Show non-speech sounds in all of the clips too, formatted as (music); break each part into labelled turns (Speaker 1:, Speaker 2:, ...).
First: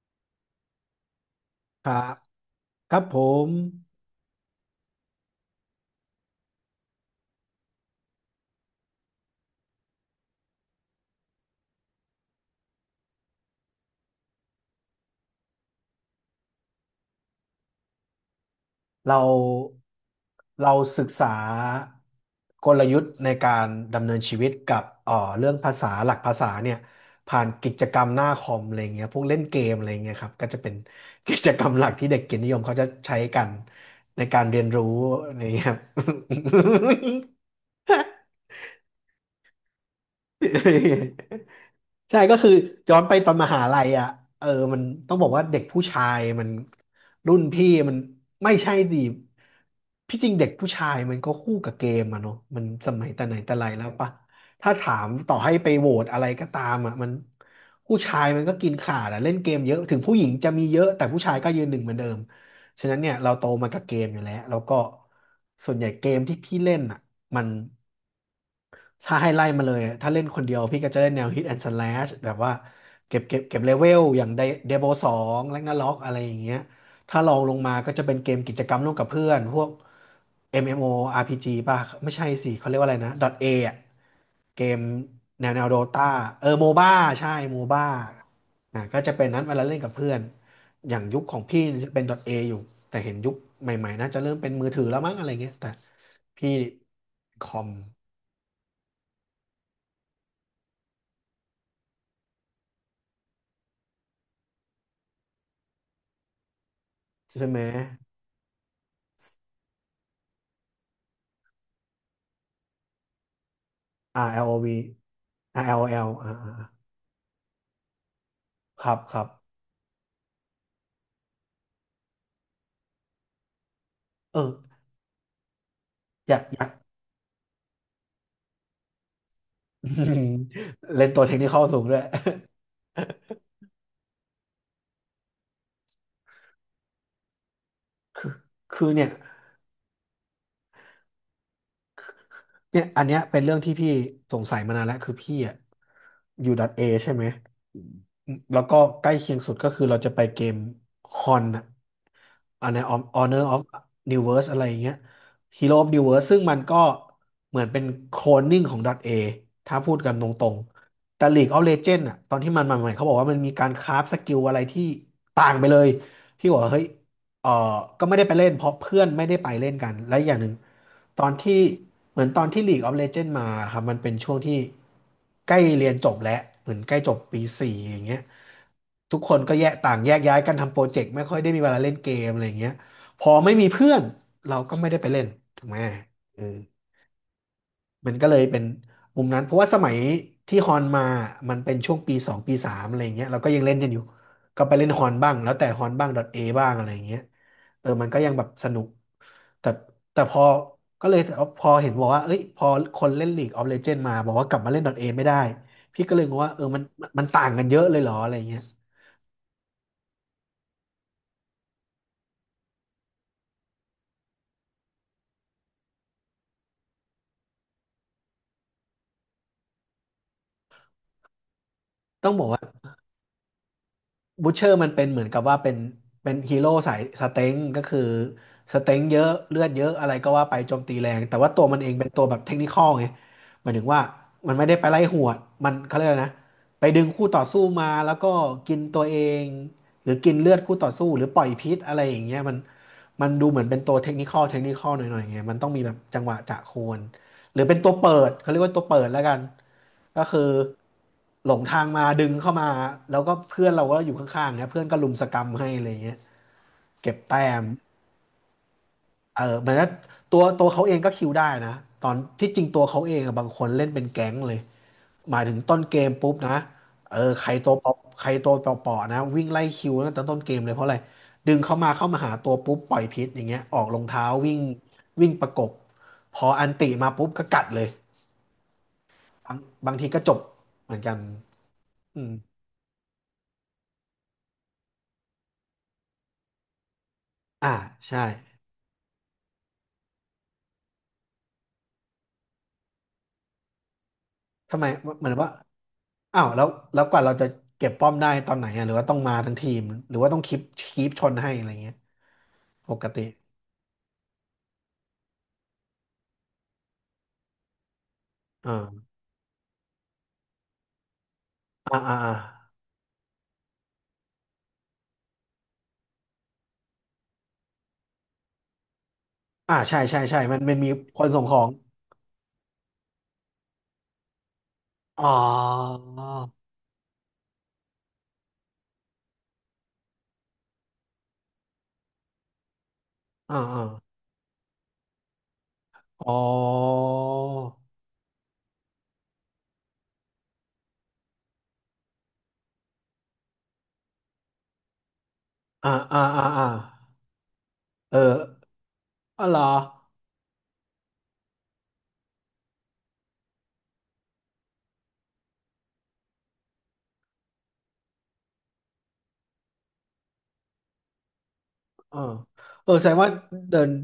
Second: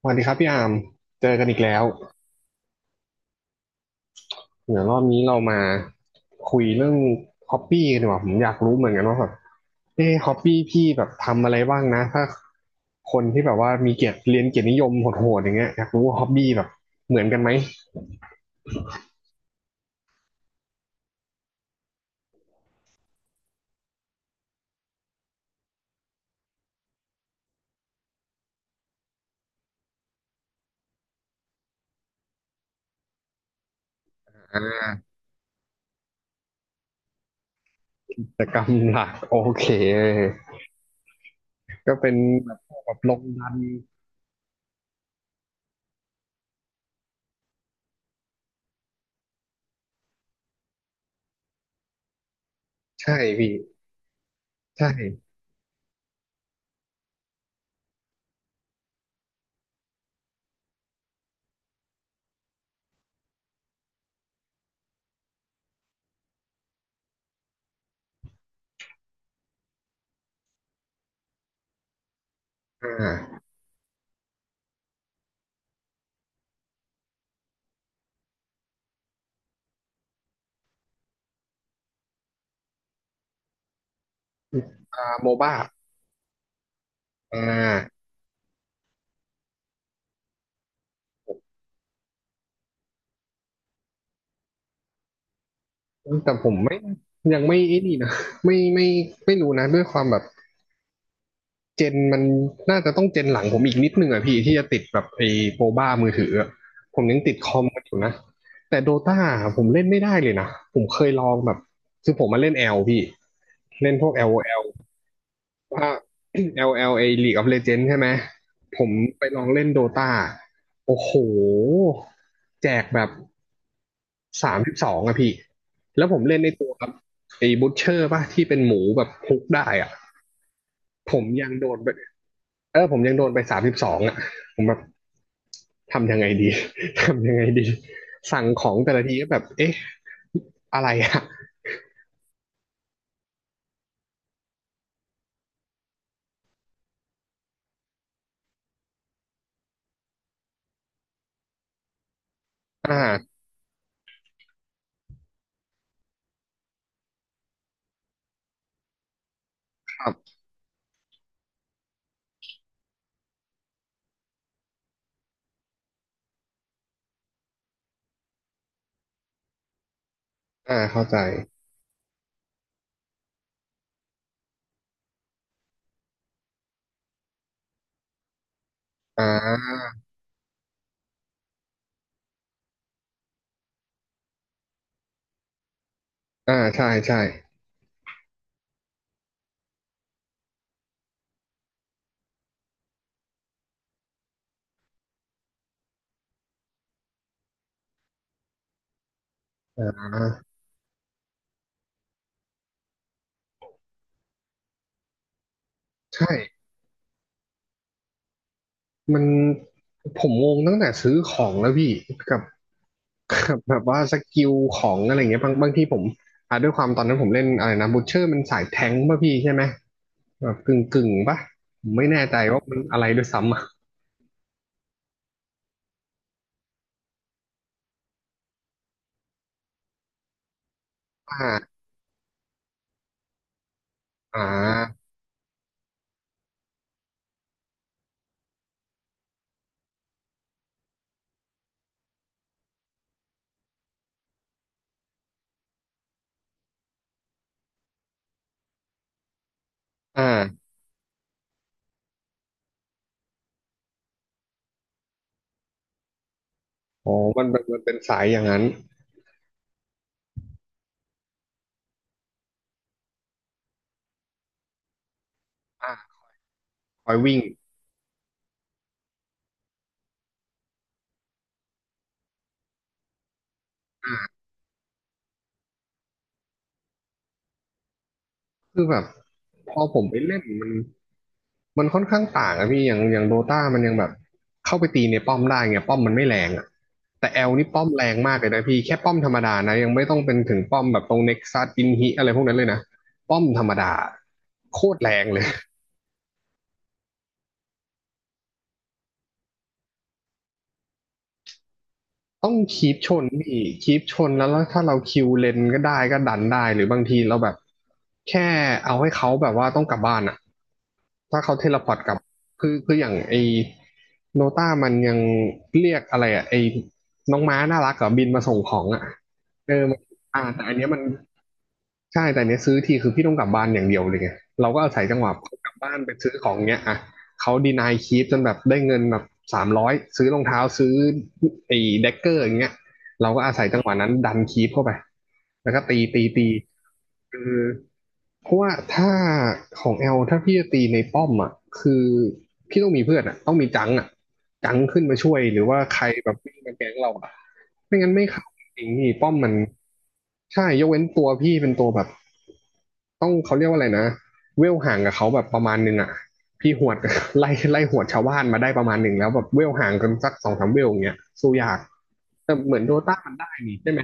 Speaker 1: สวัสดีครับพี่อามเจอกันอีกแล้ว
Speaker 2: ครับครับผม
Speaker 1: เดี๋ยวรอบนี้เรามาคุยเรื่องฮอปปี้กันดีกว่าผมอยากรู้เหมือนกันว่าแบบฮอปปี้พี่แบบทำอะไรบ้างนะถ้าคนที่แบบว่ามีเกียรติเรียนเกียรตินิยมโหดๆอย่างเงี้ยอยากรู้ว่าฮอปปี้แบบเหมือนกันไหม
Speaker 2: เราเราศึกษากลยุทธ์ในการดำเนินชีวิตกับเรื่องภาษาหลักภาษาเนี่ยผ่านกิจกรรมหน้าคอมอะไรเงี้ยพวกเล่นเกมอะไรเงี้ยครับก็จะเป็น (laughs) กิจกรรมหลักที่เด็กเกียรตินิยมเขาจะใช้กันในการเรียนรู้อะไรเงี้ยครับ
Speaker 1: กิจกรรมหลักโอเคก็เป็
Speaker 2: (laughs)
Speaker 1: น
Speaker 2: ใช่ก็คื
Speaker 1: แบ
Speaker 2: อ
Speaker 1: บพวกแบ
Speaker 2: ย้อ
Speaker 1: บ
Speaker 2: น
Speaker 1: ล
Speaker 2: ไป
Speaker 1: ง
Speaker 2: ตอนม
Speaker 1: ดัน
Speaker 2: หาลัยอ่ะเออมันต้องบอกว่าเด็กผู้ชายมันรุ่นพี่มันไม่ใช่สิพี่จริงเด็กผู้ชายมันก็คู่กับเกมอะเนาะมันสมัย
Speaker 1: ใช่
Speaker 2: แต่ไหน
Speaker 1: พี่
Speaker 2: แต่ไรแล้วปะถ้า
Speaker 1: ใช่
Speaker 2: ถามต่อให้ไปโหวตอะไรก็ตามอ่ะมันผู้ชายมันก็กินขาดอะเล่นเกมเยอะถึงผู้หญิงจะมีเยอะแต่ผู้ชายก็ยืนหนึ่งเหมือนเดิมฉะนั้นเนี่ยเราโตมากับเกมอยู่แล้วแล้วก็ส่วนใหญ่เกมที่พี่เล่นอ่ะมัน ถ้าให้ไล่มาเลย ถ้าเล่นคนเดียวพี่ก็จะเล่นแนว Hit and Slash แบบว่า
Speaker 1: อ่า
Speaker 2: เก็บเลเวลอย่างเดโบสองแลกนาล็อกอะไรอย่างเงี้ยถ้าลองลงมาก็จะเป็นเกมกิจกรรมร่วมกับเพื่อนพวก MMORPG ป่ะไม่ใช่สิเขาเรียกว่าอะไรนะ .A อะเกม
Speaker 1: โม
Speaker 2: แน
Speaker 1: บ้า
Speaker 2: วแนวโดตาเออโมบ้าใช่
Speaker 1: อ่
Speaker 2: โมบ้า
Speaker 1: า
Speaker 2: อ่ะก็จะเป็นนั้นเวลาเล่นกับเพื่อนอย่างยุคของพี่จะเป็น .A อยู่แต่เห็นยุคใหม่ๆน่าจะเริ่มเป็นมือถือแล้วมั้งอะไรเงี้ยแต่
Speaker 1: แต่ผ
Speaker 2: พี่
Speaker 1: มไม่ยัง
Speaker 2: คอ
Speaker 1: ไม่
Speaker 2: ม
Speaker 1: ไอ้นี่นะไม่ไม่รู้นะด้วยความแบบ เจนมันน่าจะต้องเจนหลังผมอีกนิดนึงอ่ะพี่ที่จะติดแบบไอ้โปรบ้ามือถืออะผมยังติด
Speaker 2: ใช่
Speaker 1: ค
Speaker 2: ไห
Speaker 1: อ
Speaker 2: ม
Speaker 1: มมันอยู่นะแต่โดตาผมเล่นไม่ได้เลยนะผมเคยลองแบบคือผมมาเล่นแอลพี่เล่นพวก
Speaker 2: R
Speaker 1: LOL ว่า
Speaker 2: L O
Speaker 1: LL ไอ
Speaker 2: V R
Speaker 1: ล
Speaker 2: L O
Speaker 1: ถ้า
Speaker 2: L อ่าร์แอ่า
Speaker 1: (clears throat)
Speaker 2: ร์
Speaker 1: แอ
Speaker 2: แอลแอล
Speaker 1: ลแอ
Speaker 2: อ่า
Speaker 1: ลเอ League of Legends ใช่ไหมผ
Speaker 2: ๆค
Speaker 1: ม
Speaker 2: รับค
Speaker 1: ไป
Speaker 2: รับ
Speaker 1: ลองเล่นโดตาโอ้โหแจกแบบ
Speaker 2: เอ
Speaker 1: สามสิบ
Speaker 2: อ
Speaker 1: สองอะพี่แล้วผม
Speaker 2: อ
Speaker 1: เล่
Speaker 2: ยา
Speaker 1: น
Speaker 2: ก
Speaker 1: ใน
Speaker 2: อยา
Speaker 1: ตั
Speaker 2: ก
Speaker 1: วครับไอ้บูชเชอร์ป่ะที่เป็นหมูแบบฮุกได้อะ
Speaker 2: (laughs) เล่
Speaker 1: ผ
Speaker 2: นตั
Speaker 1: ม
Speaker 2: วเทค
Speaker 1: ยั
Speaker 2: นิค
Speaker 1: ง
Speaker 2: เข้า
Speaker 1: โดน
Speaker 2: สูง
Speaker 1: ไป
Speaker 2: ด้วย (laughs)
Speaker 1: เออผมยังโดนไป32อ่ะผมแบบทำยังไงดี (laughs) ทำยังไงดีสั่งของ
Speaker 2: คือ
Speaker 1: แต่ละ
Speaker 2: เนี่ย
Speaker 1: ทีก็แบบเอ๊ะอะไรอ่ะ
Speaker 2: เนี่ยอันเนี้ยเป็นเรื่องที่พี่สงสัยมานานแล้วคือพี่อะอยู่ดอทเอใช่ไหมอืมแล้วก็ใกล้เคียงสุดก็คือเราจะไปเกมฮอนอะอันเนี้ย
Speaker 1: อ่า
Speaker 2: Honor of New Verse อะไรอย่างเงี้ย Hero of New Verse ซึ่งมันก็เหมือนเป็นโคลนนิ่งของดอทเอถ้าพูด
Speaker 1: ครั
Speaker 2: กันต
Speaker 1: บ
Speaker 2: รงๆแต่ League of Legends อะตอนที่มันมาใหม่เขาบอกว่ามันมีการคราฟสกิลอะไรที่ต่างไปเลยพี่บอกว่าเฮ้ย เออก็ไม่ได้ไปเล่นเพราะเพื่อนไม่ได้ไปเล่นกันและอย่างหนึ่ง
Speaker 1: อ่าเข้าใจ
Speaker 2: ตอนที่เหมือนตอนที่ League of Legends มาครับมันเป็นช่วงที่ใกล้เรียนจบแล้วเหมือนใกล้จบปีสี่อย่างเงี้ยทุก
Speaker 1: อ่า
Speaker 2: คนก็แยกต่างแยกย้ายกันทำโปรเจกต์ไม่ค่อยได้มีเวลาเล่นเกมอะไรอย่างเงี้ยพอไม่มีเพื่อนเราก็ไม่ได้ไปเล่นถูกไหมเออ
Speaker 1: อ่าใช่ใช่
Speaker 2: มันก็เลยเป็นมุมนั้นเพราะว่าสมัยที่ฮอนมามันเป็นช่วงปีสองปีสามอะไรอย่างเงี้ยเราก็ยังเล่นกันอยู่ก็ไปเล่นฮอนบ้างแล้วแต่ฮอนบ้าง a บ้างอะไรอย่างเงี้ยเออมันก็ยังแบบสนุกแต่
Speaker 1: อ่า
Speaker 2: แต่พอก็เลยพอเห็นบอกว่าเอ้ยพอคนเล่น League of Legends มาบอกว่ากลับมาเล่น A ไม่ได้พี่ก็เล
Speaker 1: ใช่
Speaker 2: ยงงว่าเออมันต่างกันเยอะเลยเหรออะไรอย่างเงี้ย
Speaker 1: มันผมงงตั้งแต่ซื้อของแล้วพี่กับกับแบบว่าสกิลของอะไรเงี้ยบางทีผมอ่าด้วยความตอนนั้นผมเล่นอะไรนะบูชเชอร์มันสายแทงค์ป่ะพี่ใช่ไหมแบบกึ่งป่ะผมไม่แน่
Speaker 2: ต้อง
Speaker 1: ใจ
Speaker 2: บอก
Speaker 1: ว่า
Speaker 2: ว่า
Speaker 1: มันอะไรด้วยซ้ำอะ
Speaker 2: บูชเชอร์มันเป็นเหมือนกับว่าเป็นฮีโร่สายสเต็งก็คือสเต็งเยอะเลือดเยอะอะไรก็ว่าไปโจมตีแรง
Speaker 1: อ่
Speaker 2: แต่ว่าตัวมั
Speaker 1: า
Speaker 2: นเองเป็นตัวแบบเทคนิคอลไงหมายถึงว่า
Speaker 1: อ่
Speaker 2: มันไม่ได้ไปไล่
Speaker 1: า
Speaker 2: หวดมันเขาเรียกอะไรนะไปดึงคู่ต่อสู้มาแล้วก็กินตัวเองหรือกินเลือดคู่ต่อสู้หรือปล่อยพิษอะไรอย่างเงี้ยมันมันดูเหมือนเป็นตัวเทคนิคอลหน่อยๆไงมันต้องมีแบบจังหวะจะโคนหรือเป็นตัวเปิดเขาเรียกว่าตัวเปิดแล้วกัน
Speaker 1: อ
Speaker 2: ก็คือ
Speaker 1: ่า
Speaker 2: หลงทางมาดึงเข้ามาแล้วก็เพื่อนเราก็อยู่ข้างๆเนี่ยเพื่อนก็รุมสกรรมให้อะไรเงี้ยเก็
Speaker 1: อ๋อ
Speaker 2: บ
Speaker 1: มัน
Speaker 2: แต้
Speaker 1: เป็
Speaker 2: ม
Speaker 1: นมันเป็นสายอย่างนั้น
Speaker 2: เออเหมือนว่าตัวเขาเองก็คิวได้นะตอนที่จริงตัวเขาเองอะบางคนเล่นเป็นแก๊งเลยหมายถึงต้นเกม
Speaker 1: อ่า
Speaker 2: ปุ๊บนะ
Speaker 1: คอ
Speaker 2: เอ
Speaker 1: ย
Speaker 2: อ
Speaker 1: วิ่ง
Speaker 2: ใครตัวเปาะใครตัวเปาะๆนะวิ่งไล่คิวตั้งแต่ต้นเกมเลยเพราะอะไรดึงเข้ามาหาตัวปุ๊บปล่อยพิษอย่างเงี้ยออกรองเท้า
Speaker 1: อ่า
Speaker 2: วิ่งวิ่งประกบพออันติมาปุ๊บก็กัดเลย
Speaker 1: คือแบบ
Speaker 2: บาง
Speaker 1: พอ
Speaker 2: บา
Speaker 1: ผ
Speaker 2: ง
Speaker 1: ม
Speaker 2: ที
Speaker 1: ไป
Speaker 2: ก็จ
Speaker 1: เล่
Speaker 2: บ
Speaker 1: น มัน
Speaker 2: เหมือนกัน
Speaker 1: มันค่อนข้า
Speaker 2: อื
Speaker 1: ง
Speaker 2: ม
Speaker 1: ต่างอะพี่อย่างโดตามันยังแบบ เข้าไปตีในป้อมได้ไงป้อมมันไม่แรงอะแต่แอลนี่
Speaker 2: อ่า
Speaker 1: ป้อมแรง
Speaker 2: ใช่
Speaker 1: มากเลยนะพี่แค่ป้อมธรรมดานะ ยังไม่ต้องเป็นถึงป้อมแบบตรงเน็กซัสอินฮิอะไรพวกนั้นเลยนะป้อมธรรมดา
Speaker 2: ทำ
Speaker 1: โค
Speaker 2: ไม
Speaker 1: ตร
Speaker 2: เห
Speaker 1: แรง
Speaker 2: มือน
Speaker 1: เลย
Speaker 2: ว่าอ้าวแล้วแล้วกว่าเราจะเก็บป้อมได้ตอนไหนอ่ะหรือว่าต้องมาทั้งทีมหรือว่าต้องคีปคีปชนให้อะไรเงี้ย
Speaker 1: ต้องคี
Speaker 2: ป
Speaker 1: ป
Speaker 2: ก
Speaker 1: ช
Speaker 2: ติ
Speaker 1: นพี่คีปชนแล้วแล้วถ้าเราคิวเลนก็ได้ก็ดันได้หรือบางทีเราแบบแค่
Speaker 2: อ่
Speaker 1: เอาให้
Speaker 2: า
Speaker 1: เขาแบบว่าต้องกลับบ้านอะถ้าเขาเทเลพอร์
Speaker 2: อ่า
Speaker 1: ตกลั
Speaker 2: อ่า
Speaker 1: บ
Speaker 2: อ่า
Speaker 1: คืออย่างไอโนต้ามันยังเรียกอะไรอะไอน้องม้าน่ารักกับบินมาส่งของอะเอ
Speaker 2: อ่า
Speaker 1: อมั
Speaker 2: ใช่
Speaker 1: น
Speaker 2: ใช่ใช่
Speaker 1: อ่า
Speaker 2: มัน
Speaker 1: แต่อั
Speaker 2: มั
Speaker 1: น
Speaker 2: น
Speaker 1: เนี้ย
Speaker 2: มี
Speaker 1: มัน
Speaker 2: คนส่งของ
Speaker 1: ใช่แต่เนี้ยซื้อทีคือพี่ต้องกลับบ้านอย่างเดียวเลยไงเราก็อาศัยจัง
Speaker 2: อ๋
Speaker 1: ห
Speaker 2: อ
Speaker 1: วะกลับบ้านไปซื้อของเนี้ยอ่ะเขาดีนายคีปจนแบบได้เงินแบบ300ซื้อรองเท้าซื้อไอ้เดกเกอร์อย่างเงี้ยเราก็อา
Speaker 2: อ่า
Speaker 1: ศัยจัง
Speaker 2: อ่า
Speaker 1: หวะนั้นดันคีปเข้าไปแล้วก็ตีตี
Speaker 2: อ๋อ
Speaker 1: ตีคือเพราะว่าถ้าของแอลถ้าพี่จะตีในป้อมอ่ะคือพี่ต้องมีเพื่อนอ่ะต้องมีจังอ่ะจังขึ้นมาช่วยหรือว่า
Speaker 2: อ่า
Speaker 1: ใคร
Speaker 2: อ่า
Speaker 1: แบบ
Speaker 2: อ่า
Speaker 1: วิ่ง
Speaker 2: อ่า
Speaker 1: มาแก๊งเราอ่ะไม่งั้น
Speaker 2: เออ
Speaker 1: ไม่เข้าจริงๆนี่ป้อม
Speaker 2: อ๋อ
Speaker 1: มัน
Speaker 2: เหรอ
Speaker 1: ใช่ยกเว้นตัวพี่เป็นตัวแบบ ต้องเขาเรียกว่าอะไรนะเวลห่างกับเขาแบบประมาณหนึงอ่ะพี่หวด (laughs) ไล่หวดชาวบ้านมาได้ประมาณหนึ่งแล้วแบบเวลห่างกันสักสองสามเวลอย่างเงี้ยสู้ยาก
Speaker 2: เออ
Speaker 1: แต่เหมือน
Speaker 2: เอ
Speaker 1: โด
Speaker 2: อแสด
Speaker 1: ต้า
Speaker 2: งว่า
Speaker 1: มันได้นี่
Speaker 2: เดิ
Speaker 1: ใช่
Speaker 2: น
Speaker 1: ไหม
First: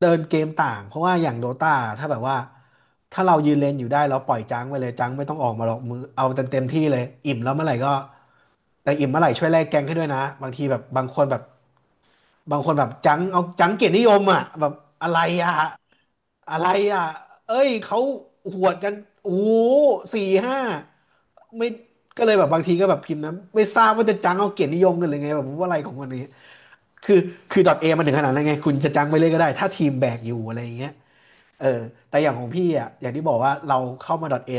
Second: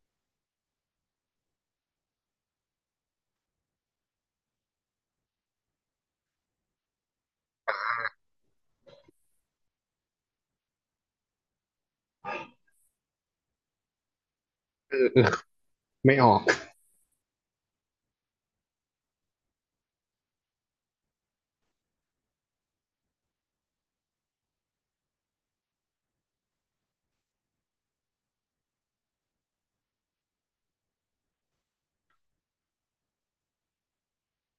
Speaker 2: เดินเกมต่างเพราะว่าอย่างโดตาถ้าแบบว่าถ้าเรายืนเลนอยู่ได้เราปล่อยจังไปเลยจังไม่ต้องออกมาหรอกมือเอาเต็มที่เลยอิ่มแล้วเมื่อไหร่ก็แต่อิ่มเมื่อไหร่ช่วยแลกแกงให้ด้วยนะบางทีแบบบางคนแบบจังเอาจังเกียรตินิยมอ่ะแบบ
Speaker 1: เออ
Speaker 2: อะ
Speaker 1: เอ
Speaker 2: ไร
Speaker 1: อ
Speaker 2: อ่ะ
Speaker 1: ไม่ออก
Speaker 2: อะไรอ่ะเอ้ยเขาหวดกันโอ้โหสี่ห้าไม่ก็เลยแบบบางทีก็แบบพิมพ์นะไม่ทราบว่าจะจังเอาเกียรตินิยมกันหรือไงแบบว่าอะไรของวันนี้ คือคือดอทเอมันถึงขนาดนั้นไงคุณจะจังไปเลยก็ได้ถ้าทีมแบกอยู่อะไรอย่างเงี้ยเออแต่อย่างของพี่อ่ะอย่างที่บอกว่าเราเข้ามาดอทเอ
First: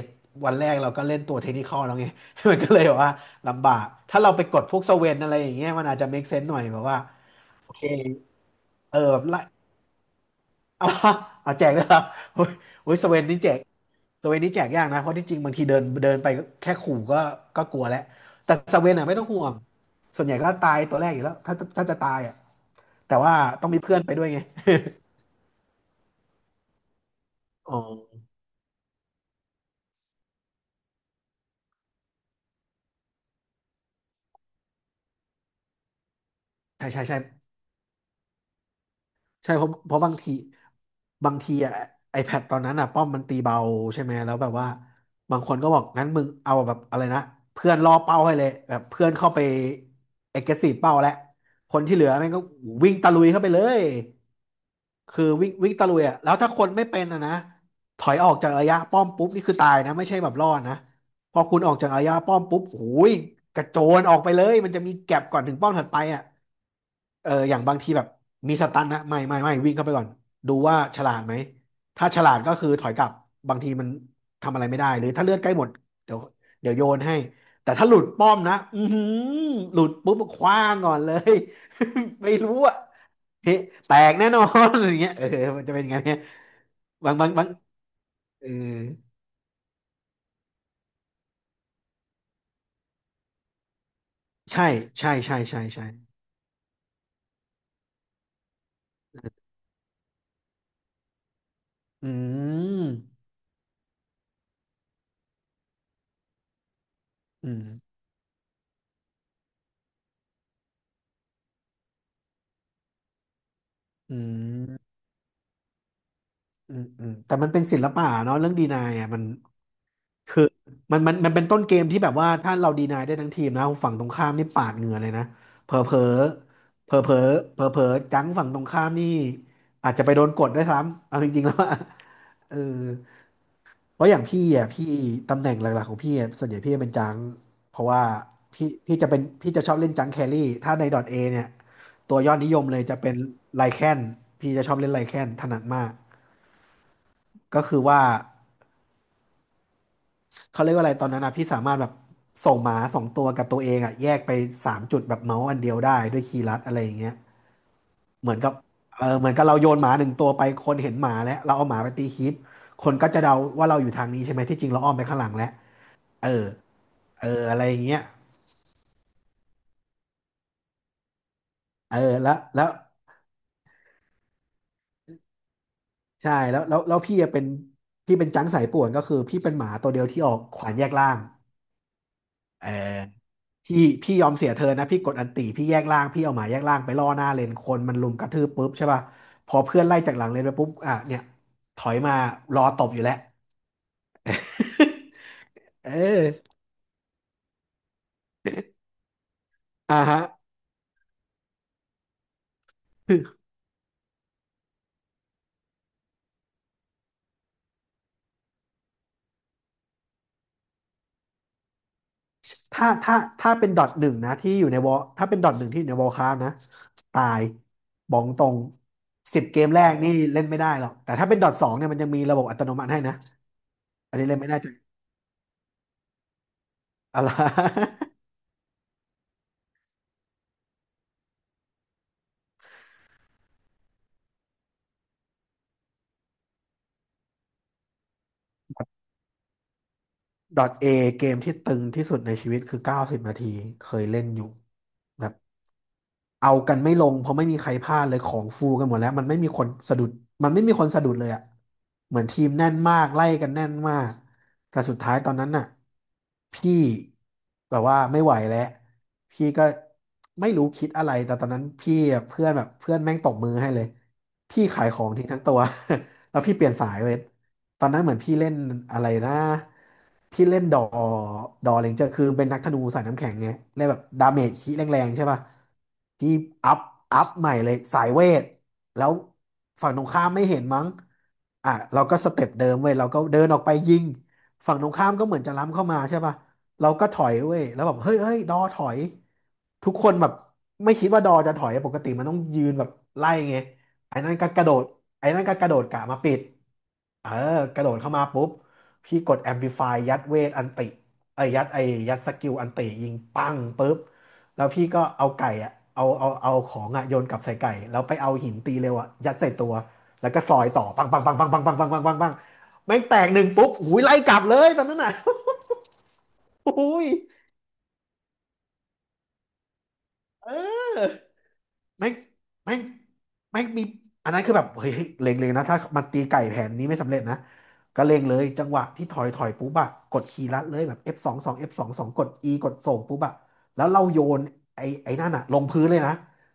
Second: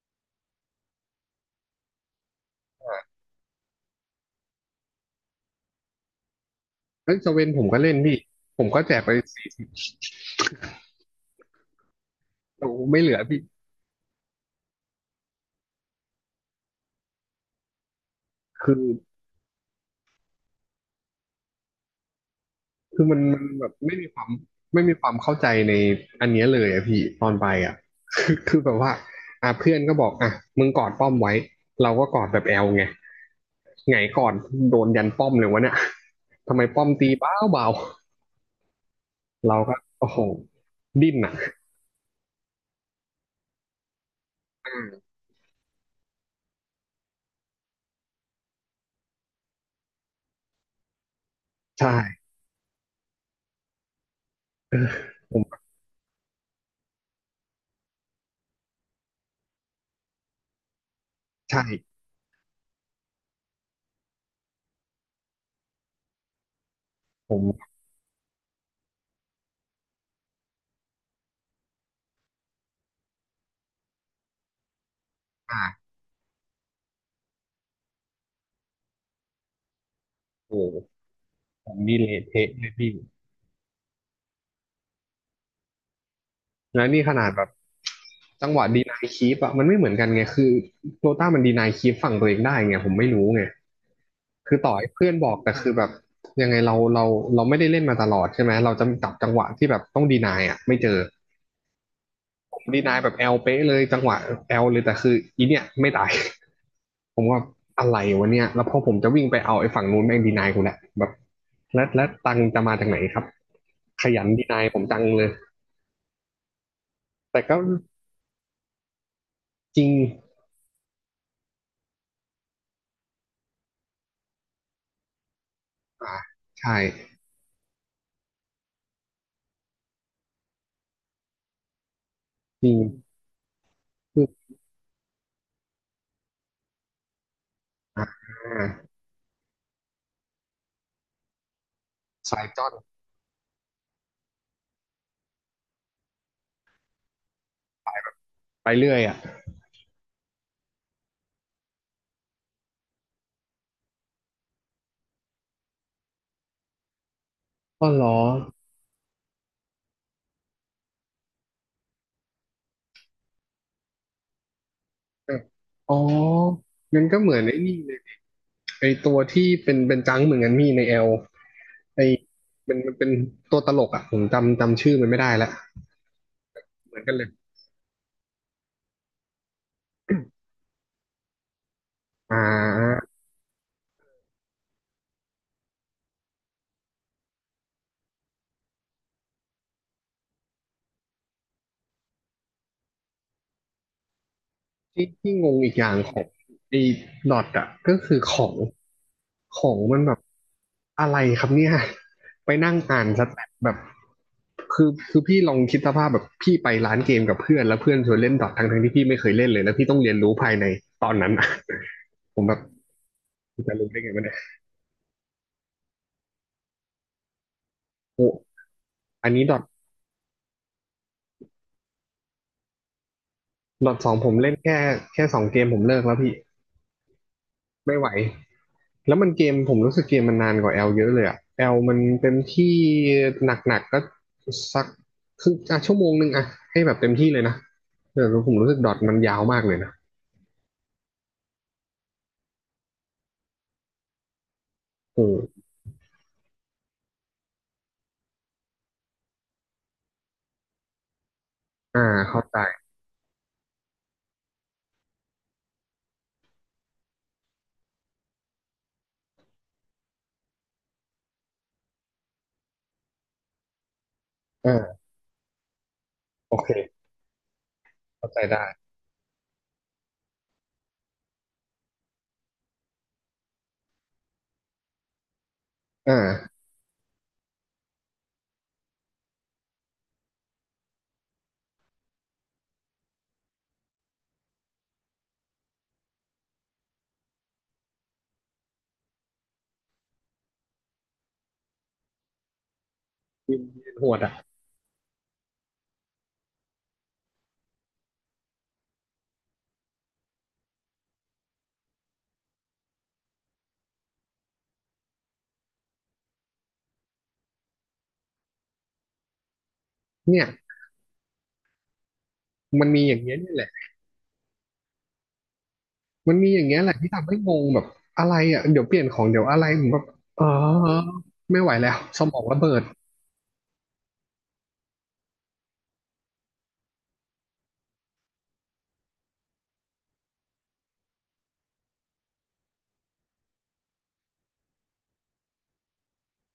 Speaker 2: วันแรกเราก็เล่นตัวเทคนิคอลแล้วไง (laughs) มันก็เลยแบบว่าลำบากถ้าเราไปกดพวกสเวนอะไรอย่างเงี้ยมันอาจจะ make sense หน่อยแบบว่า
Speaker 1: เอ้ยสเวนผม
Speaker 2: โอ
Speaker 1: ก็
Speaker 2: เค
Speaker 1: เล่นพี่ผมก็แจ
Speaker 2: เอ
Speaker 1: ก
Speaker 2: อ
Speaker 1: ไป
Speaker 2: แบบ
Speaker 1: ส
Speaker 2: ไล่ (laughs)
Speaker 1: ี่
Speaker 2: เอาเอาแจกด้วยครับ (laughs) โอ้ย
Speaker 1: โอ้
Speaker 2: โอ้ย
Speaker 1: ไม่
Speaker 2: ส
Speaker 1: เหลื
Speaker 2: เว
Speaker 1: อ
Speaker 2: น
Speaker 1: พี่
Speaker 2: นี่แจกสเวนนี่แจกยากนะเพราะที่จริงบางทีเดินเดินไปก็แค่ขู่ก็กลัวแล้วแต่
Speaker 1: คื
Speaker 2: ส
Speaker 1: อ
Speaker 2: เวนอ่ะไม่ต้องห่วงส่วนใหญ่ก็ตายตัวแรกอยู่แล้วถ้าจะตายอ่ะ
Speaker 1: คือ
Speaker 2: แต่
Speaker 1: มัน
Speaker 2: ว่า
Speaker 1: มันแบ
Speaker 2: ต้อง
Speaker 1: บ
Speaker 2: มีเพื่
Speaker 1: ไม่
Speaker 2: อน
Speaker 1: มี
Speaker 2: ไป
Speaker 1: ค
Speaker 2: ด้
Speaker 1: วา
Speaker 2: ว
Speaker 1: ม
Speaker 2: ยไง
Speaker 1: ไม่มีความเข้าใจในอันเนี้ยเลยอะพี่ตอนไป
Speaker 2: อ๋
Speaker 1: อะ (laughs)
Speaker 2: อ
Speaker 1: คือแบบว่าอ่ะเพื่อนก็บอกอ่ะมึงกอดป้อมไว้เราก็กอดแบบแอลไง ไงก่อนโดนยันป้อมเลยวะเนี่ย ทำไมป้อ
Speaker 2: ใช่
Speaker 1: ม
Speaker 2: ใช่
Speaker 1: ตี
Speaker 2: ใช่
Speaker 1: เบาเบาๆ
Speaker 2: ใช่
Speaker 1: เรา
Speaker 2: เพราะ
Speaker 1: ก็
Speaker 2: เพราะ
Speaker 1: โอ้
Speaker 2: บาง
Speaker 1: โห
Speaker 2: ที
Speaker 1: ดิ้น
Speaker 2: บา
Speaker 1: อ่ะ
Speaker 2: งทีอะไอแพดตอนนั้นอะป้อมมันตีเบาใช่ไหมแล้วแบบว่า
Speaker 1: อ่า
Speaker 2: บางคนก็บอกงั้นมึงเอาแบบอะไรนะเพื่อนล่อเป้าให้เลยแบบเพื่อนเข้าไป aggressive เป้าแล้วคน
Speaker 1: ใช่
Speaker 2: ที่เหลือแม่งก็วิ่งตะลุยเข้าไปเลยคือ
Speaker 1: ผ
Speaker 2: วิ่ง
Speaker 1: ม
Speaker 2: วิ่งตะลุยอะแล้วถ้าคนไม่เป็นอะนะถอยออกจากระยะป้อมปุ๊บนี่คือตายนะไม่ใช่แบบรอดนะพอคุณออกจาก
Speaker 1: ใช่
Speaker 2: ระยะป้อมปุ๊บโอ้ยกระโจนออกไปเลยมันจะมีแก็ปก่อนถึงป้อมถัดไปอะเอ
Speaker 1: ผ
Speaker 2: ออย่าง
Speaker 1: ม
Speaker 2: บางทีแบบ มีสตันนะไม่ไม่ไม่วิ่งเข้าไปก่อนดูว่าฉลาดไหมถ้าฉลาดก็คือถอยกลับบางทีมันทำอะไรไม่ได้หรือถ้าเลือดใกล้หมด
Speaker 1: อ่า
Speaker 2: เดี๋ยวเดี๋ยวโยนให้แต่ถ้าหลุดป้อมนะอือหือหลุดปุ๊บค
Speaker 1: โอ้
Speaker 2: ว้าง
Speaker 1: โห
Speaker 2: ก่อนเลย
Speaker 1: ผมนี่
Speaker 2: (laughs)
Speaker 1: เละ
Speaker 2: ไม่
Speaker 1: เทะ
Speaker 2: รู้
Speaker 1: เลย
Speaker 2: อะ
Speaker 1: พี่
Speaker 2: เฮ้แตกแน่นอนอย่างเงี้ยเออมันจะเป็นไงเนี่ย
Speaker 1: แล้วนี่ข
Speaker 2: บาง
Speaker 1: นา
Speaker 2: บา
Speaker 1: ด
Speaker 2: ง
Speaker 1: แบ
Speaker 2: บาง
Speaker 1: บ
Speaker 2: เอ
Speaker 1: จั
Speaker 2: อ
Speaker 1: งหวะดีนายคีปอะมันไม่เหมือนกันไงคือโรต้ามันดีนายคีปฝั่งตัวเองได้ไงผมไม่รู้ไงคือ
Speaker 2: ใช่
Speaker 1: ต่อให้เพื่อ
Speaker 2: ใช่
Speaker 1: นบอ
Speaker 2: ใช่
Speaker 1: กแต่
Speaker 2: ใช่
Speaker 1: คือแบ
Speaker 2: ใช่
Speaker 1: บยังไงเราไม่ได้เล่นมาตลอดใช่ไหมเราจะจับจังหวะที่แบบต้องดีนายอ่ะไม่เจอ
Speaker 2: อื
Speaker 1: ดี
Speaker 2: ม
Speaker 1: นายแบบแอลเป๊ะเลยจังหวะแอลเลยแต่คืออีเนี่ยไม่ตาย (laughs) ผมว่า
Speaker 2: อืม
Speaker 1: อะไรวะเนี่ยแล้วพอผมจะวิ่งไปเอาไอ้ฝั่งนู้นแม่งดีนายกูแหละแบบแล้วตังจะมาจากไหนครับข
Speaker 2: อื
Speaker 1: ยันดีนายผม
Speaker 2: ม
Speaker 1: จังเลย
Speaker 2: อืมอืมแต่
Speaker 1: แต่
Speaker 2: มัน
Speaker 1: ก็
Speaker 2: เป็นศิลปะเนาะเรื่องดีนายอะมัน
Speaker 1: จริง
Speaker 2: คือมันเป็นต้นเกมที่แบบว่าถ้าเราดีนายได้ทั้งทีมนะฝั่งตรงข้ามนี่ปาดเหงื่อเลยนะเผลอเผลอ
Speaker 1: อ่าใช่
Speaker 2: เผลอเผลอเผลอเผลอจังฝั่งตรงข้ามนี่อาจจะไปโดนกดด้วยซ้ำเอาจริงๆแล้วอะ (laughs) เออ
Speaker 1: จริง
Speaker 2: เพราะอ
Speaker 1: คื
Speaker 2: ย่างพี่
Speaker 1: อ
Speaker 2: อ่ะพี่ตำแหน่งหลักๆของพี่อะส่วนใหญ่พี่จะเป็นจังเพราะว่า
Speaker 1: อ่า
Speaker 2: พี่จะชอบเล่นจังแครี่ถ้าในดอทเอเนี่ยตัวยอด
Speaker 1: สาย
Speaker 2: นิย
Speaker 1: จ้
Speaker 2: ม
Speaker 1: อน
Speaker 2: เลยจะเป็นไลแคนพี่จะชอบเล่นไลแคนถนัดมากก็คือว่า
Speaker 1: ไปเรื่อยอ่ะ
Speaker 2: เขาเรียกว่าอะไรตอนนั้นนะพี่สามารถแบบส่งหมาสองตัวกับตัวเองอ่ะแยกไปสามจุดแบบเมาส์อันเดียวได้ด้วยคีย์ลัดอะไรอย่างเงี้ย
Speaker 1: ก็เหรอ
Speaker 2: เหมือนกับเออเหมือนกับเราโยนหมาหนึ่งตัวไปคนเห็นหมาแล้วเราเอาหมาไปตีคลิปคนก็จะเดาว่าเราอยู่ทางนี้ใช่ไหมที่จริงเราอ้อมไปข้างห
Speaker 1: เอ
Speaker 2: ลัง
Speaker 1: อ
Speaker 2: แล้ว
Speaker 1: อ๋อ
Speaker 2: เออ
Speaker 1: งั้นก็
Speaker 2: เอ
Speaker 1: เหมือ
Speaker 2: อ
Speaker 1: นไอ้
Speaker 2: อะไรอ
Speaker 1: นี่
Speaker 2: ย่าง
Speaker 1: เล
Speaker 2: เงี้
Speaker 1: ย
Speaker 2: ย
Speaker 1: ไอ้ตัวที่เป็นเป็นจังเหมือนกันมีในแอล
Speaker 2: เออ
Speaker 1: ไอ้
Speaker 2: แล้วแล้ว
Speaker 1: มันมันเป็นตัวตลกอ่ะผมจำชื่อมันไม่ได้ละ
Speaker 2: ใช่แล้วแล้ว
Speaker 1: เห
Speaker 2: แล้
Speaker 1: มื
Speaker 2: ว
Speaker 1: อนกัน
Speaker 2: พี่
Speaker 1: เลย
Speaker 2: อะเป็นพี่เป็นจังสายป่วนก็คือพี่เป็นหมาตัวเดียวที่ออกขวานแยกล่าง
Speaker 1: อ่
Speaker 2: เออ
Speaker 1: า
Speaker 2: พี่พี่ยอมเสียเธอนะพี่กดอันติพี่แยกล่างพี่เอาหมาแยกล่างไปล่อหน้าเลนคนมันลุมกระทืบปุ๊บใช่ป่ะพอเพื่อนไล่จากหลังเลนไปปุ๊บอ่ะเนี่ยถอยมารอตบอยู่แล้ว
Speaker 1: ที่ที่งงอีกอ
Speaker 2: (laughs)
Speaker 1: ย่า
Speaker 2: เอ
Speaker 1: งของ
Speaker 2: อ
Speaker 1: ไอ้ดอทอ่ะก็คือของของ
Speaker 2: อ่า
Speaker 1: มันแบบ
Speaker 2: ฮะ
Speaker 1: อะไรครับเนี่ย (laughs) ไปนั่งอ่านสแตทแบบคือพี่ลองคิดสภาพแบบพี่ไปร้านเกมกับเพื่อนแล้วเพื่อนชวนเล่นดอททั้งที่พี่ไม่เคยเล่นเลยแล้วพี่ต้องเรียนรู้ภายในตอนนั้นอะ (laughs) ผมแบบ
Speaker 2: ถ้าเป็น
Speaker 1: จะ
Speaker 2: ดอ
Speaker 1: รู้
Speaker 2: ท
Speaker 1: ได้
Speaker 2: ห
Speaker 1: ไง
Speaker 2: นึ่ง
Speaker 1: วะ
Speaker 2: นะ
Speaker 1: เนี่ย
Speaker 2: ที่อยู่ในวอลถ้าเป็นดอทหนึ่งที่อยู่ในวอลคราฟนะตายบอก
Speaker 1: โอ้
Speaker 2: ตรง
Speaker 1: อัน
Speaker 2: สิ
Speaker 1: นี้
Speaker 2: บ
Speaker 1: ดอ
Speaker 2: เก
Speaker 1: ท
Speaker 2: มแรกนี่เล่นไม่ได้หรอกแต่ถ้าเป็นดอทสองเนี่ยมันยังมีระบบอัตโนมัติให้นะ
Speaker 1: ดอทสอ
Speaker 2: อั
Speaker 1: ง
Speaker 2: นนี้
Speaker 1: ผ
Speaker 2: เล่
Speaker 1: ม
Speaker 2: นไม่
Speaker 1: เล่น
Speaker 2: ได้จัง
Speaker 1: แค่แค่สองเกมผมเลิกแล้วพี่
Speaker 2: อะไร
Speaker 1: ไม่ไหว แล้วมันเกมผมรู้สึกเกมมันนานกว่าแอลเยอะเลยอะแอลมันเต็มที่หนักๆก็สักครึ่งอ่ะชั่วโมงหนึ่งอะให้แบบเต็มที่เลยนะแต่ผมรู้สึกดอทมันยาวมากเลยนะ
Speaker 2: (laughs) ดอทเอเกมที่ตึงที่สุดในชีวิตคือ90 นาทีเคยเล่นอยู่
Speaker 1: อื
Speaker 2: แบบ
Speaker 1: ม
Speaker 2: เอากันไม่ลงเพราะไม่มีใครพลาดเลยของฟูกันหมดแล้วมันไม่มีคนสะดุดมันไม่มีคนสะดุดเลยอะ
Speaker 1: อ่า
Speaker 2: เหมือน
Speaker 1: เข้า
Speaker 2: ทีม
Speaker 1: ใจ
Speaker 2: แน่นมากไล่กันแน่นมากแต่สุดท้ายตอนนั้นน่ะพี่แบบว่าไม่ไหวแล้วพี่ก็ไม่รู้คิดอะไรแต่ตอนนั้นพี่อะเพื่อนแบบเพื่อนแม่งตบมือให้เลยพี่
Speaker 1: เอ่า
Speaker 2: ขายของทิ้งทั้งตัว (laughs) แล้ว
Speaker 1: โอ
Speaker 2: พี่เป
Speaker 1: เค
Speaker 2: ลี่ยนสายเลย ตอนนั้นเหมือน
Speaker 1: เข้า
Speaker 2: พี่
Speaker 1: ใจ
Speaker 2: เล่น
Speaker 1: ได้
Speaker 2: อะไรนะพี่เล่นดอ ดอเลนเจอร์คือเป็นนักธนูสายน้ำแข็งไงเล่นแบบดาเมจคีแรงๆใช่ป่ะ
Speaker 1: เอ่า
Speaker 2: พี่อัพอัพใหม่เลยสายเวทแล้วฝั่งตรงข้ามไม่เห็นมั้งอ่ะเราก็สเต็ปเดิมเว้ยเราก็เดินออกไปยิงฝั่งตรงข้ามก็เหมือนจะล้ำเข้ามาใช่ป่ะเราก็ถอยเว้ยแล้วแบบเฮ้ยเฮ้ยดอถอยทุกคนแบบไม่คิดว่าดอจะถอยปกติมันต้องยืนแบบไล่
Speaker 1: ที
Speaker 2: ไง
Speaker 1: หว
Speaker 2: ไอ้
Speaker 1: ดอะ
Speaker 2: นั่นก็กระโดด ไอ้นั่นก็กระโดดกะมาปิดเออกระโดดเข้ามาปุ๊บพี่กดแอม l i ิฟายยัดเวทอันติไอ้ยยัดไอ้ยัดสกิลอันติยิงปังปุ๊บแล้วพี่ก็เอาไก่อะเอาของอะโยนกลับใส่ไก่แล้วไปเอาหินตีเร็วอะยัดใส่ตัวแล้วก็
Speaker 1: เนี่ย
Speaker 2: ซอยต่อปังปังปังปังปังปังปังปังปังปัง
Speaker 1: มัน
Speaker 2: แม่
Speaker 1: มี
Speaker 2: ง
Speaker 1: อ
Speaker 2: แต
Speaker 1: ย่าง
Speaker 2: ก
Speaker 1: เงี้ย
Speaker 2: หนึ่ง
Speaker 1: นี่แห
Speaker 2: ปุ๊
Speaker 1: ละ
Speaker 2: บอุ้ยไล่กลับเลยตอนนั้นน่ะ
Speaker 1: มันมีอย่าง
Speaker 2: (laughs) อ
Speaker 1: เงี้ยแหละ
Speaker 2: ุ้ย
Speaker 1: ที่ทำให้งงแบบอะไรอะเดี๋ยวเปลี่ยนของเดี๋ยวอะไรผมแบบอ๋อ
Speaker 2: เออ
Speaker 1: ไม่ไหวแล้ว
Speaker 2: แม่ง
Speaker 1: สมองระเบิ
Speaker 2: แม่ง
Speaker 1: ด
Speaker 2: แม่งมีอันนั้นคือแบบเฮ้ยเฮ้ยเล็งเลยนะถ้ามันตีไก่แผนนี้ไม่สำเร็จนะก็เล็งเลยจังหวะที่ถอยปุ๊บอะกดคีย์ลัดเลยแบบ F สองสอง F สองสองกด E กดส่งปุ๊บอะแล้วเราโยนไอ้นั่นอะลงพื้นเลยนะ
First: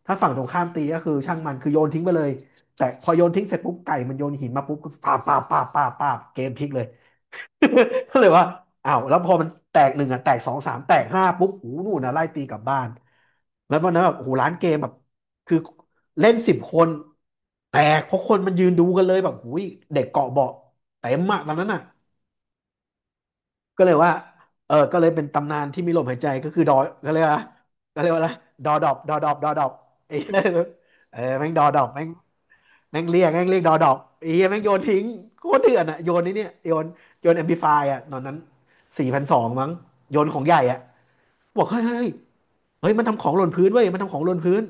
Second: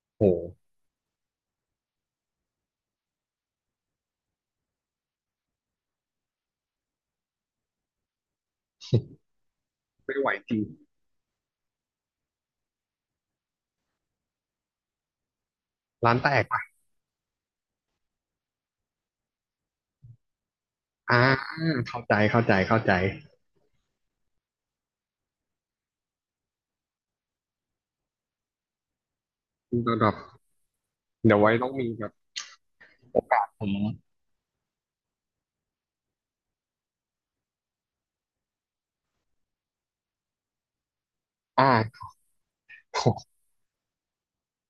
Speaker 2: ถ้า
Speaker 1: โอ
Speaker 2: ฝั่งตรงข้าม
Speaker 1: โห
Speaker 2: ตีก็คือช่างมันคือโยนทิ้งไปเลยแต่พอโยนทิ้งเสร็จปุ๊บไก่มันโยนหินมาปุ๊บก็ปาบปาบปาบปาบปาบเกมพลิกเลย (laughs) ก็เลยว่าอ้าวแล้วพอมันแตกหนึ่ง
Speaker 1: ไม่
Speaker 2: อ่ะ
Speaker 1: ไหว
Speaker 2: แตกส
Speaker 1: จ
Speaker 2: อ
Speaker 1: ริ
Speaker 2: ง
Speaker 1: ง
Speaker 2: สามแตกห้าปุ๊บโอ้โหนูนนะไล่ตีกลับบ้านแล้ววันนั้นแบบโอ้โหร้านเกมแบบคือ
Speaker 1: ร้านแต
Speaker 2: เล่น
Speaker 1: ก
Speaker 2: สิ
Speaker 1: ไป
Speaker 2: บคน แตกเพราะคนมันยืนดูกันเลยแบบหูยเด็กเกาะเบาะเต็
Speaker 1: อ่า
Speaker 2: มอะตอนนั้นอ่ะ
Speaker 1: เข้าใจเข้าใจเข้าใจ
Speaker 2: ก็เลยว่าเออก็เลยเป็นตำนานที่มีลมหายใจก็คือดอก็เลยว่าก็เลยว่าอะไรดอดอบดอดอบดอดอบ
Speaker 1: ระดับ
Speaker 2: ไอ้ (laughs) เออ
Speaker 1: เดี๋ยว
Speaker 2: แม่
Speaker 1: ไว้
Speaker 2: งดอ
Speaker 1: ต้อง
Speaker 2: ดอ
Speaker 1: มี
Speaker 2: บแม่
Speaker 1: แบ
Speaker 2: ง
Speaker 1: บโอกา
Speaker 2: แม่
Speaker 1: ส
Speaker 2: งเรี
Speaker 1: ผ
Speaker 2: ยก
Speaker 1: ม
Speaker 2: ดอดอ
Speaker 1: นะ
Speaker 2: กไอ้เหี้ยแม่งโยนทิ้งโคตรเถื่อนอ่ะโยนนี่เนี่ยโยนแอมพลิฟายอ่ะตอนนั้นสี่พันสองมั้งโยนของใหญ่อ่ะบ
Speaker 1: อ่า
Speaker 2: อกเฮ้ย
Speaker 1: (laughs) โห
Speaker 2: มันทำของหล่นพื้นเว้ยมันทำของหล่นพื้น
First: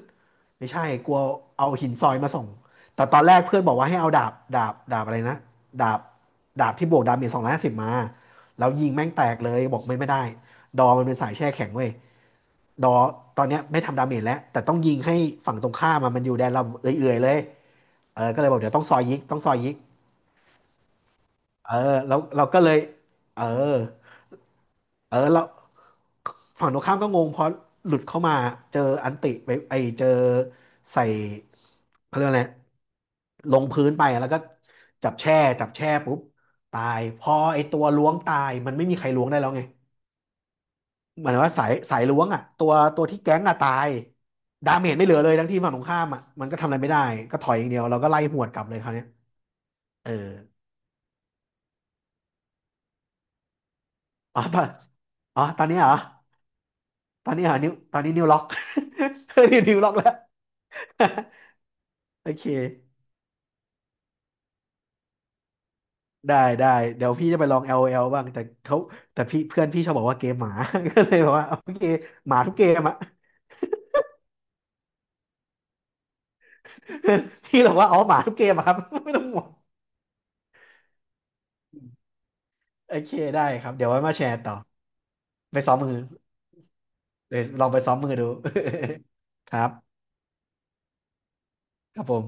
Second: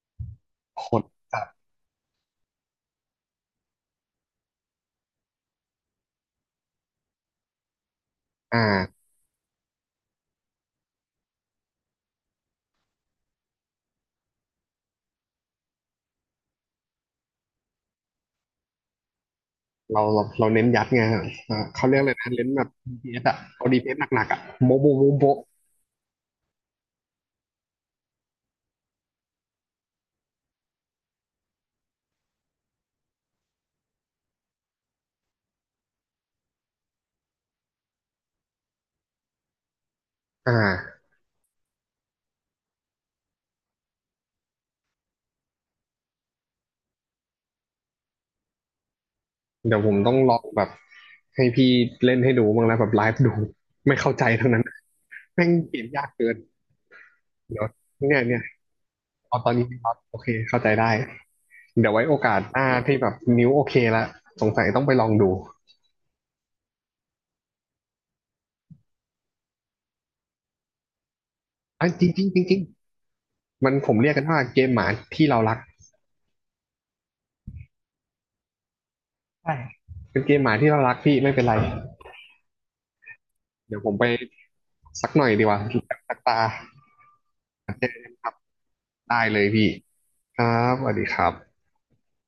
Speaker 2: ไม่
Speaker 1: โห
Speaker 2: ใช่
Speaker 1: ด
Speaker 2: กลัว
Speaker 1: จัด
Speaker 2: เอาหินซอยมาส่งแต่ตอนแรกเพื่อนบอกว่าให้เอาดาบอะไรนะดาบดาบที่บวกดาเมจ250มา
Speaker 1: อ
Speaker 2: แล้วยิง
Speaker 1: ่า
Speaker 2: แม่งแตกเลยบอกไม่ได้ดอมันเป็นสายแช่แข็งเว้ยดอตอนเนี้ยไม่ทำดาเมจแล้วแต่ต้องยิงให้ฝั่งตรงข้ามอะมันอยู่แดนเราเอื่อยๆเลย เออก็เลยบอกเดี๋ยวต้องซอยยิกต้องซอยยิก
Speaker 1: เราเน้นยัดไงอ่า
Speaker 2: เออ
Speaker 1: เขาเรียกเล
Speaker 2: แล้
Speaker 1: ย
Speaker 2: ว
Speaker 1: นะเน้
Speaker 2: เรา
Speaker 1: น
Speaker 2: ก็
Speaker 1: แบบ
Speaker 2: เลย
Speaker 1: ดีพี s อสอ่ะ
Speaker 2: เออ
Speaker 1: เอา d p สหนักๆอ่ะโมโบโม
Speaker 2: เออ
Speaker 1: โบะ
Speaker 2: แล้วฝั่งตรงข้ามก็งงเพราะหลุดเข้ามาเจออันติไปไอเจอใส่เขาเรียกว่าอะไรลงพื้นไปแล้วก็จับแช่จับแช่ปุ๊บตายพอไอตัวล้วงตายมันไม่มีใครล้วงได้แล้วไง
Speaker 1: อ่า
Speaker 2: หมายถึงว่าสายล้วงอ่ะตัวที่แก๊งอ่ะตายดาเมจไม่เหลือเลยทั้งที่ฝั่งตรงข้ามอ่ะมันก็ทำอะไรไม่ได้ก็ถอยอย่างเดียวเราก็ไล่หวดกลับเลยคราวเนี้ย
Speaker 1: เดี๋ยวผม
Speaker 2: เอ
Speaker 1: ต้
Speaker 2: อ
Speaker 1: องลองแบบให้พี่เล่นให้ดูบ้างแล้วแบบไลฟ์ดูไม่เข้าใจ
Speaker 2: อ๋อ
Speaker 1: ทั้ง
Speaker 2: ต
Speaker 1: นั้
Speaker 2: อ
Speaker 1: น
Speaker 2: นอ๋อ
Speaker 1: แม่ง
Speaker 2: ตอน
Speaker 1: เป
Speaker 2: นี้
Speaker 1: ลี่ย
Speaker 2: เห
Speaker 1: น
Speaker 2: รอ
Speaker 1: ยากเกิน
Speaker 2: ตอนนี้หา
Speaker 1: เดี๋ยว
Speaker 2: นิ้วตอนนี้
Speaker 1: เนี่ย
Speaker 2: นิ้วล็
Speaker 1: เนี่
Speaker 2: อ
Speaker 1: ย
Speaker 2: ก (laughs) ต
Speaker 1: เอา
Speaker 2: อ
Speaker 1: ตอน
Speaker 2: นิ้
Speaker 1: นี้
Speaker 2: นิ้ว
Speaker 1: ค
Speaker 2: ล็อ
Speaker 1: รั
Speaker 2: ก
Speaker 1: บ
Speaker 2: แล้ว
Speaker 1: โอเคเข้าใจได้เดี๋ยวไว้โอ
Speaker 2: (laughs) โอ
Speaker 1: กาส
Speaker 2: เค
Speaker 1: หน้าที่แบบนิ้วโอเคละสงสัยต้องไปลองดู
Speaker 2: ได้ได้เดี๋ยวพี่จะไปลอง LOL บ้างแต่เขาแต่พี่เพื่อนพี่ชอบบอกว่าเกมหมา (laughs) ก็เลยบอกว่าโอเค
Speaker 1: อ่ะจริงจริง
Speaker 2: หมา
Speaker 1: จ
Speaker 2: ทุก
Speaker 1: ริง
Speaker 2: เกมอ่ะ
Speaker 1: ๆมันผมเรียกกันว่าเกมหมาที่เรารัก
Speaker 2: (laughs) พี่บอกว่าอ๋อหมาทุกเกมอะครับ (laughs) ไม่ต้องห่วง
Speaker 1: ใช่เป็นเกมหมาที่เรารักพี่ไม่เป็นไร
Speaker 2: โอเคได้ครับ
Speaker 1: เดี๋ยว
Speaker 2: เดี๋ย
Speaker 1: ผ
Speaker 2: ว
Speaker 1: ม
Speaker 2: ไว้
Speaker 1: ไป
Speaker 2: มาแชร์ต่อ
Speaker 1: สักหน่อยดีก
Speaker 2: ไป
Speaker 1: ว่า
Speaker 2: ซ้อมมือ
Speaker 1: (laughs) สักตา
Speaker 2: เดี๋ยวลองไปซ้อมมือดู
Speaker 1: ได้เลย
Speaker 2: (laughs) ครั
Speaker 1: พี่
Speaker 2: บ
Speaker 1: ครับสวัสดีครับ
Speaker 2: ครับผม